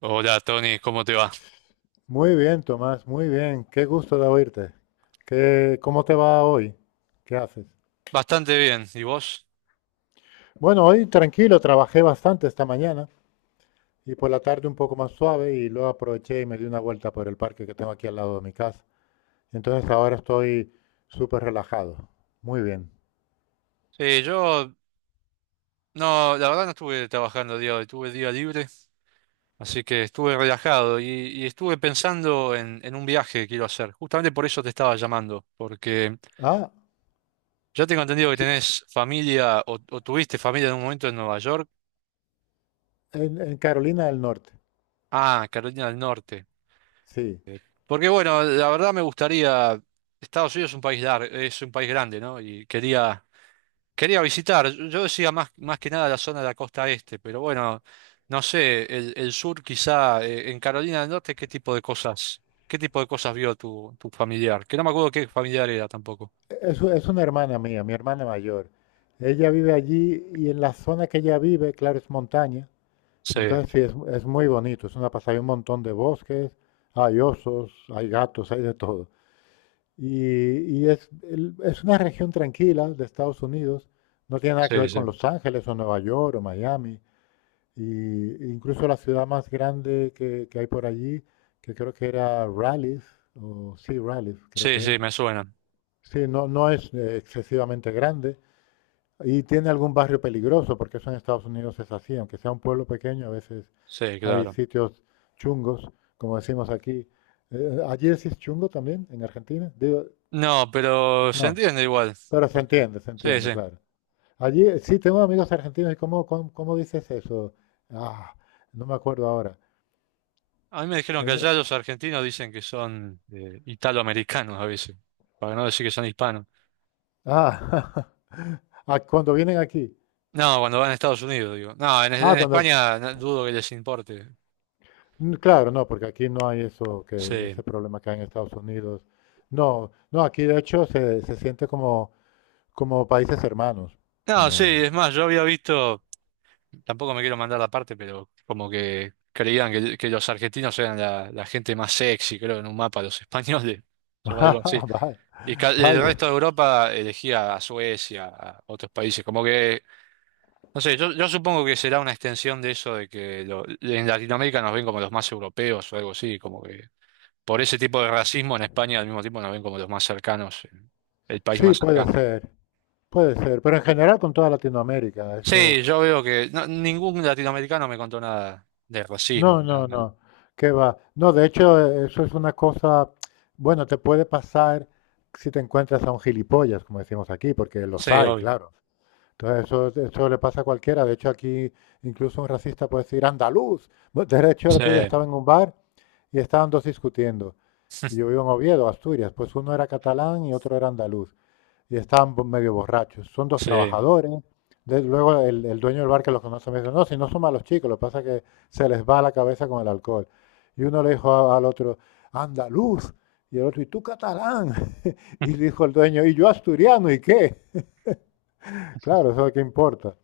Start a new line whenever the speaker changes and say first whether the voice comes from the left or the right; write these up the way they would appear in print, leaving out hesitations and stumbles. right: Hola Tony, ¿cómo te va?
left: Muy bien, Tomás, muy bien. Qué gusto de oírte. ¿Cómo te va hoy? ¿Qué haces?
right: Bastante bien, ¿y vos?
left: Bueno, hoy tranquilo, trabajé bastante esta mañana y por la tarde un poco más suave y luego aproveché y me di una vuelta por el parque que tengo aquí al lado de mi casa. Entonces ahora estoy súper relajado. Muy bien.
right: Sí, yo no, la verdad no estuve trabajando el día de hoy, tuve día libre, así que estuve relajado y estuve pensando en un viaje que quiero hacer. Justamente por eso te estaba llamando, porque
left: Ah,
right: ya tengo entendido que
left: sí,
right: tenés familia o tuviste familia en un momento en Nueva York.
left: en Carolina del Norte.
right: Ah, Carolina del Norte.
left: Sí.
right: Porque bueno, la verdad me gustaría, Estados Unidos es un país largo, es un país grande, ¿no? Quería visitar, yo decía más que nada la zona de la costa este, pero bueno, no sé, el sur quizá, en Carolina del Norte, ¿qué tipo de cosas vio tu familiar? Que no me acuerdo qué familiar era tampoco.
left: Es una hermana mía, mi hermana mayor. Ella vive allí y en la zona que ella vive, claro, es montaña.
right: Sí,
left: Entonces sí, es muy bonito, es una pasada, hay un montón de bosques, hay osos, hay gatos, hay de todo. Es una región tranquila de Estados Unidos, no tiene nada que
right: sí,
left: ver
right: sí.
left: con Los Ángeles o Nueva York o Miami, y incluso la ciudad más grande que hay por allí, que creo que era Raleigh, o sí, Raleigh, creo
right: Sí,
left: que
right: sí,
left: es.
right: me suena.
left: Sí, no, no es excesivamente grande. ¿Y tiene algún barrio peligroso? Porque eso en Estados Unidos es así, aunque sea un pueblo pequeño, a veces
right: Sí,
left: hay
right: claro.
left: sitios chungos, como decimos aquí. ¿Allí decís chungo también en Argentina? Digo,
right: No, pero se
left: no,
right: entiende igual.
left: pero
right: Porque...
left: se
right: Sí, sí.
left: entiende, claro. Allí, sí, tengo amigos argentinos. ¿Y cómo dices eso? Ah, no me acuerdo ahora.
right: A mí me dijeron que
left: En-
right: allá los argentinos dicen que son italoamericanos a veces, para no decir que son hispanos.
left: ah, ah, cuando vienen aquí.
right: No, cuando van a Estados Unidos, digo. No, en,
left: Ah,
right: en
left: cuando,
right: España no- dudo que les importe.
left: mm, claro, no, porque aquí no hay eso que ese
right: Sí.
left: problema que hay en Estados Unidos. No, no, aquí de hecho se siente como países hermanos,
right: No, sí,
left: como
right: es más, yo había visto, tampoco me quiero mandar la parte, pero como que creían que los argentinos eran la gente más sexy, creo, en un mapa, los españoles, o algo así.
left: ah, vaya,
right: Y ca- el
left: vaya.
right: resto de Europa elegía a Suecia, a otros países, como que, no sé, yo supongo que será una extensión de eso de que lo- en Latinoamérica nos ven como los más europeos o algo así, como que... por ese tipo de racismo en España al mismo tiempo nos ven como los más cercanos, el país
left: Sí,
right: más cercano.
left: puede ser, pero en general con toda Latinoamérica, eso,
right: Sí, yo veo que no- ningún latinoamericano me contó nada de racismo
left: no,
right: ni nada
left: no,
right: malo.
left: no, qué va. No, de hecho eso es una cosa, bueno, te puede pasar si te encuentras a un gilipollas, como decimos aquí, porque los
right: Sí,
left: hay,
right: obvio.
left: claro. Entonces eso le pasa a cualquiera. De hecho, aquí incluso un racista puede decir andaluz. Bueno, de hecho, el otro día estaba
right: Sí,
left: en un bar y estaban dos discutiendo. Y yo vivo en Oviedo, Asturias. Pues uno era catalán y otro era andaluz. Y estaban medio borrachos. Son dos
right: sí,
left: trabajadores. Luego el dueño del bar que los conoce me dice, no, si no son malos chicos, lo que pasa es que se les va la cabeza con el alcohol. Y uno le dijo al otro, andaluz. Y el otro, ¿y tú catalán? Y dijo el dueño, ¿y yo asturiano? ¿Y qué? Claro, eso es lo que importa.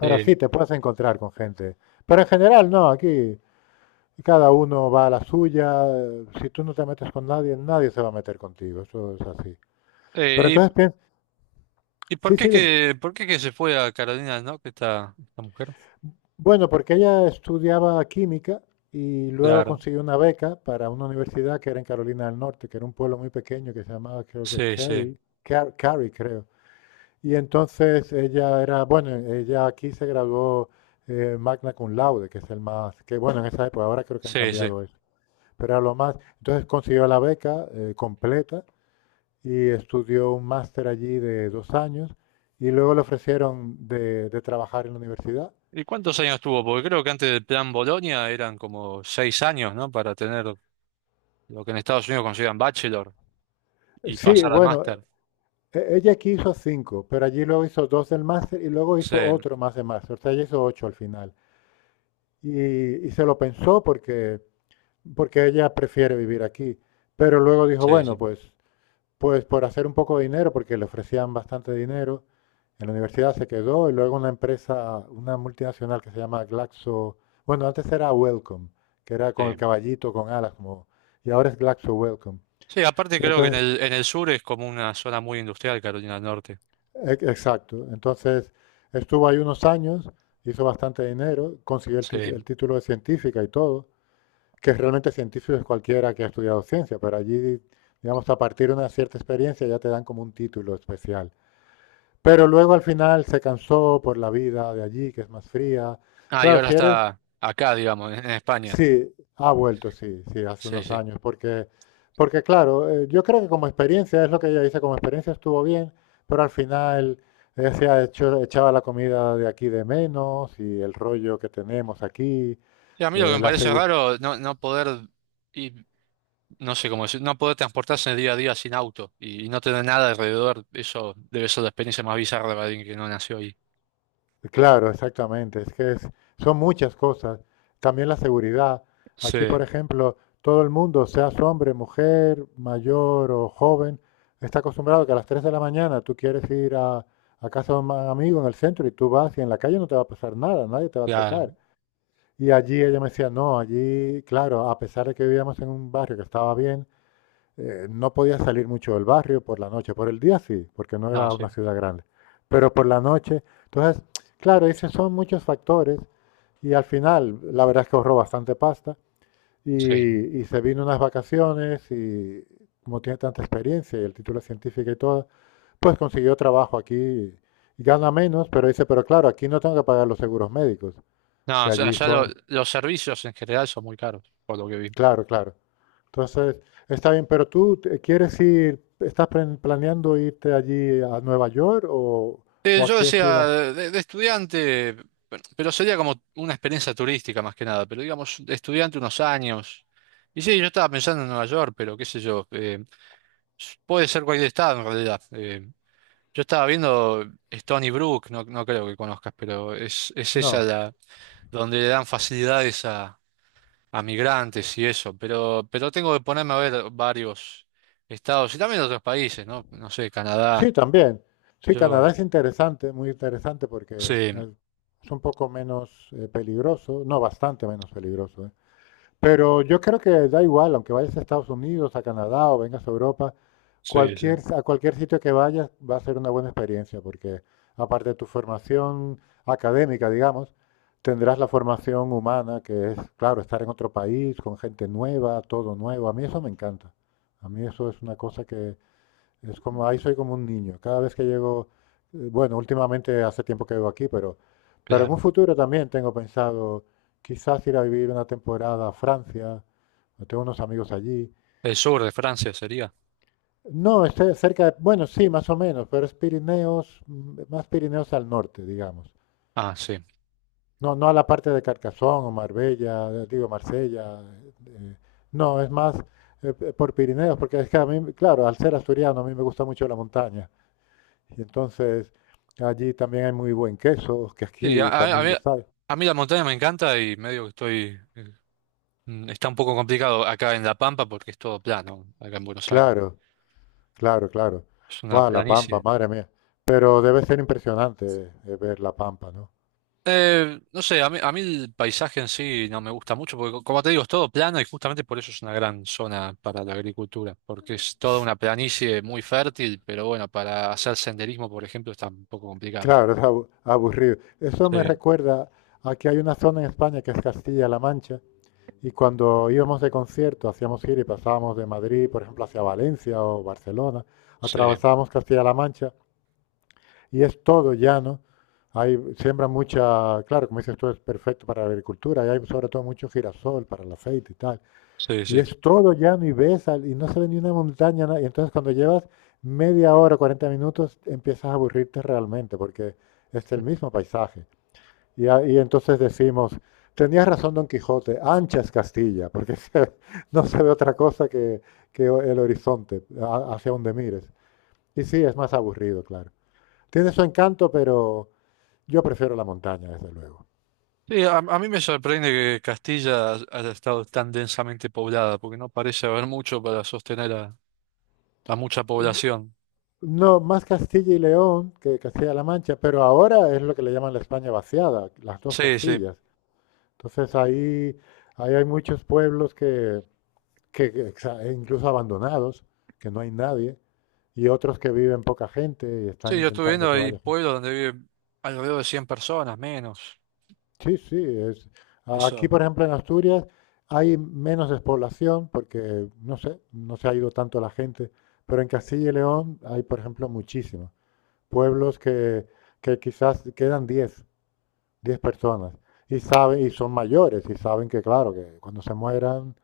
left: Pero sí,
right: sí.
left: te puedes encontrar con gente. Pero en general no, aquí cada uno va a la suya. Si tú no te metes con nadie, nadie se va a meter contigo. Eso es así. Pero
right: Eh,
left: entonces
right: ¿y,
left: piensa,
right: y por
left: sí,
right: qué
left: sí, dime.
right: que, por qué que se fue a Carolina no Norte esta mujer?
left: Bueno, porque ella estudiaba química y luego
right: Claro.
left: consiguió una beca para una universidad que era en Carolina del Norte, que era un pueblo muy pequeño que se llamaba, creo que
right: Sí, sí,
left: Cary, Cary, creo. Y entonces ella era, bueno, ella aquí se graduó magna cum laude, que es el más, que bueno, en esa época, ahora creo que han
right: sí, sí.
left: cambiado eso. Pero era lo más. Entonces consiguió la beca completa y estudió un máster allí de 2 años y luego le ofrecieron de trabajar en la universidad.
right: ¿Y cuántos años tuvo? Porque creo que antes del plan Bolonia eran como seis años, ¿no? Para tener lo que en Estados Unidos consideran bachelor y
left: Sí,
right: pasar al
left: bueno,
right: máster.
left: ella aquí hizo cinco, pero allí luego hizo dos del máster y luego
right: Sí,
left: hizo otro más de máster, o sea, ella hizo ocho al final. Y se lo pensó porque ella prefiere vivir aquí, pero luego dijo,
right: sí,
left: bueno,
right: sí.
left: pues por hacer un poco de dinero, porque le ofrecían bastante dinero. En la universidad se quedó y luego una empresa, una multinacional que se llama Glaxo, bueno, antes era Wellcome, que era con el
right: Sí.
left: caballito, con alas, como, y ahora es Glaxo Wellcome.
right: Sí, aparte
left: Y
right: creo que en
left: entonces,
right: el sur es como una zona muy industrial, Carolina del Norte.
left: exacto, entonces estuvo ahí unos años, hizo bastante dinero, consiguió el, ti-
right: Sí.
left: el título de científica y todo, que realmente científico es cualquiera que ha estudiado ciencia, pero allí, digamos, a partir de una cierta experiencia ya te dan como un título especial. Pero luego al final se cansó por la vida de allí, que es más fría.
right: Ah, y
left: Claro,
right: ahora
left: si eres,
right: está acá, digamos, en España.
left: sí, ha vuelto, sí, sí, hace
right: Sí,
left: unos
right: sí.
left: años, porque claro, yo creo que como experiencia, es lo que ella dice, como experiencia estuvo bien, pero al final ella se ha hecho, echaba la comida de aquí de menos y el rollo que tenemos aquí,
right: Sí, a mí
left: que
right: lo que me
left: la,
right: parece
left: segu-
right: raro, ir, no sé cómo decir, no poder transportarse en el día a día sin auto y no tener nada alrededor, eso debe ser la experiencia más bizarra para alguien que no nació ahí.
left: claro, exactamente. Es que son muchas cosas. También la seguridad.
right: Sí,
left: Aquí, por ejemplo, todo el mundo, seas hombre, mujer, mayor o joven, está acostumbrado que a las 3 de la mañana tú quieres ir a casa de un amigo en el centro y tú vas y en la calle no te va a pasar nada, nadie te va a
right: claro.
left: atracar. Y allí ella me decía, no, allí, claro, a pesar de que vivíamos en un barrio que estaba bien, no podía salir mucho del barrio por la noche. Por el día sí, porque no
right: No,
left: era
right: sí,
left: una ciudad grande. Pero por la noche, entonces, claro, dice, son muchos factores y al final, la verdad es que ahorró bastante pasta y,
right: sí.
left: y se vino unas vacaciones y como tiene tanta experiencia y el título científico y todo, pues consiguió trabajo aquí y gana menos, pero dice, pero claro, aquí no tengo que pagar los seguros médicos,
right: No,
left: que
right: o sea,
left: allí
right: allá lo-
left: son,
right: los servicios en general son muy caros, por lo que vi.
left: claro, claro. Entonces, está bien, pero tú quieres ir, estás planeando irte allí a Nueva York o, o ¿a
right: Yo
left: qué
right: decía,
left: ciudad?
right: de estudiante, pero sería como una experiencia turística más que nada, pero digamos, de estudiante unos años. Y sí, yo estaba pensando en Nueva York, pero qué sé yo, s- puede ser cualquier estado en realidad. Yo estaba viendo Stony Brook, no, no creo que conozcas, pero es esa
left: No.
right: la, donde le dan facilidades a migrantes y eso, pero tengo que ponerme a ver varios estados y también otros países, ¿no? No sé, Canadá,
left: Sí, también. Sí,
right: yo,
left: Canadá es interesante, muy interesante porque
right: sí,
left: eh, es un poco menos peligroso, no, bastante menos peligroso, ¿eh? Pero yo creo que da igual, aunque vayas a Estados Unidos, a Canadá o vengas a Europa,
right: sí, sí,
left: a cualquier sitio que vayas va a ser una buena experiencia, porque aparte de tu formación académica, digamos, tendrás la formación humana, que es, claro, estar en otro país, con gente nueva, todo nuevo. A mí eso me encanta. A mí eso es una cosa que, es como, ahí soy como un niño. Cada vez que llego, bueno, últimamente hace tiempo que vivo aquí, pero en un
right: claro.
left: futuro también tengo pensado quizás ir a vivir una temporada a Francia. Tengo unos amigos allí.
right: El sur de Francia sería.
left: No, esté cerca de, bueno, sí, más o menos, pero es Pirineos, mm, más Pirineos al norte, digamos.
right: Ah, sí.
left: No, no a la parte de Carcassonne o Marbella, digo Marsella. eh, no, es más por Pirineos, porque es que a mí, claro, al ser asturiano, a mí me gusta mucho la montaña. Y entonces allí también hay muy buen queso, que
right: Sí,
left: aquí también lo hay.
right: a mí la montaña me encanta y medio que estoy... Está un poco complicado acá en La Pampa porque es todo plano, acá en Buenos Aires.
left: Claro, claro, claro.
right: Es una
left: Guau, la Pampa,
right: planicie.
left: madre mía. Pero debe ser impresionante ver la Pampa, ¿no?
right: No sé, a mí el paisaje en sí no me gusta mucho porque, co- como te digo, es todo plano y justamente por eso es una gran zona para la agricultura, porque es toda una planicie muy fértil, pero bueno, para hacer senderismo, por ejemplo, está un poco complicado.
left: Claro, es aburrido. Eso me
right: Sí,
left: recuerda a que hay una zona en España que es Castilla-La Mancha y cuando íbamos de concierto, hacíamos gira y pasábamos de Madrid, por ejemplo, hacia Valencia o Barcelona,
right: sí,
left: atravesábamos Castilla-La Mancha. Y es todo llano. Hay, siembra mucha, claro, como dices tú, es perfecto para la agricultura. Y hay sobre todo mucho girasol para el aceite y tal.
right: sí,
left: Y
right: sí.
left: es todo llano y ves y no se ve ni una montaña. Y entonces cuando llevas media hora, 40 minutos, empiezas a aburrirte realmente porque es el mismo paisaje. Y entonces decimos, tenías razón Don Quijote, ancha es Castilla, porque no se ve otra cosa que el horizonte, hacia donde mires. Y sí, es más aburrido, claro. Tiene su encanto, pero yo prefiero la montaña, desde luego.
right: Sí, a mí me sorprende que Castilla haya estado tan densamente poblada, porque no parece haber mucho para sostener a mucha población.
left: No, más Castilla y León que Castilla-La Mancha, pero ahora es lo que le llaman la España vaciada, las dos
right: Sí, sí.
left: Castillas. Entonces ahí hay muchos pueblos que incluso abandonados, que no hay nadie, y otros que viven poca gente y
right: Sí,
left: están
right: yo estuve
left: intentando
right: viendo,
left: que
right: hay
left: vaya gente.
right: pueblos donde viven alrededor de 100 personas, menos.
left: Sí, sí, aquí
right: Eso,
left: por ejemplo en Asturias hay menos despoblación porque, no sé, no se ha ido tanto la gente, pero en Castilla y León hay por ejemplo muchísimo pueblos que quizás quedan 10 personas y saben, y son mayores y saben que, claro, que cuando se mueran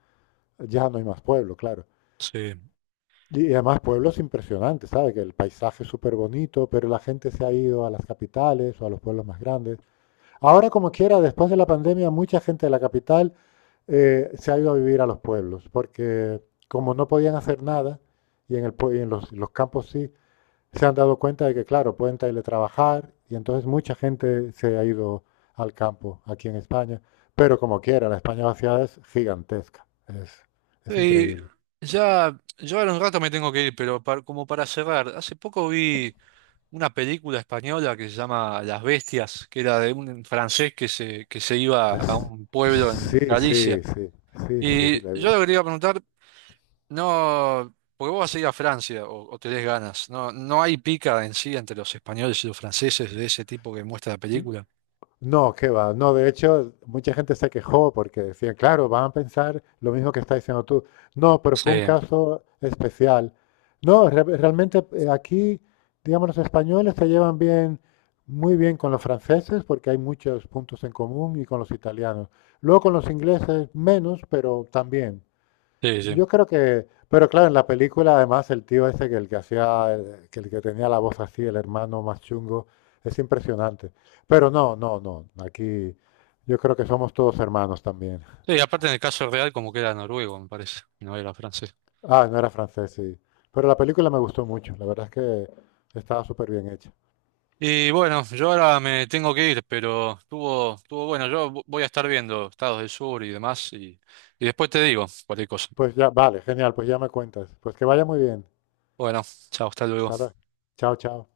left: ya no hay más pueblo, claro.
right: sí.
left: Y además pueblos impresionantes, ¿sabes? Que el paisaje es súper bonito, pero la gente se ha ido a las capitales o a los pueblos más grandes. Ahora, como quiera, después de la pandemia, mucha gente de la capital se ha ido a vivir a los pueblos, porque como no podían hacer nada, y en los campos sí, se han dado cuenta de que, claro, pueden teletrabajar y entonces mucha gente se ha ido al campo aquí en España. Pero como quiera, la España vaciada es gigantesca. Es
right: Y
left: increíble.
right: ya, yo ahora un rato me tengo que ir, pero par- como para cerrar, hace poco vi una película española que se llama Las Bestias, que era de un francés que se iba a un pueblo
left: Sí,
right: en
left: sí,
right: Galicia.
left: sí, sí, sí,
right: Y
left: la he
right: yo le
left: visto.
right: quería preguntar... No, porque vos vas a ir a Francia o tenés ganas. No, no hay pica en sí entre los españoles y los franceses de ese tipo que muestra la película.
left: No, qué va. No, de hecho, mucha gente se quejó porque decían, claro, van a pensar lo mismo que está diciendo tú. No, pero
right: Sí,
left: fue un caso especial. No, realmente aquí, digamos, los españoles se llevan bien, muy bien con los franceses porque hay muchos puntos en común y con los italianos. Luego con los ingleses menos, pero también.
right: sí, sí.
left: Yo creo que, pero claro, en la película además el tío ese que el que hacía, que el que tenía la voz así, el hermano más chungo, es impresionante. Pero no, no, no, aquí yo creo que somos todos hermanos también.
right: Sí, aparte en el caso real como que era noruego, me parece, y no era francés.
left: Ah, no era francés, sí. Pero la película me gustó mucho, la verdad es que estaba súper bien hecha.
right: Y bueno, yo ahora me tengo que ir, pero estuvo bueno. Yo vo- voy a estar viendo Estados del Sur y demás y después te digo cualquier cosa.
left: Pues ya, vale, genial, pues ya me cuentas. Pues que vaya muy bien.
right: Bueno, chao, hasta luego.
left: Hasta ahora. Chao, chao.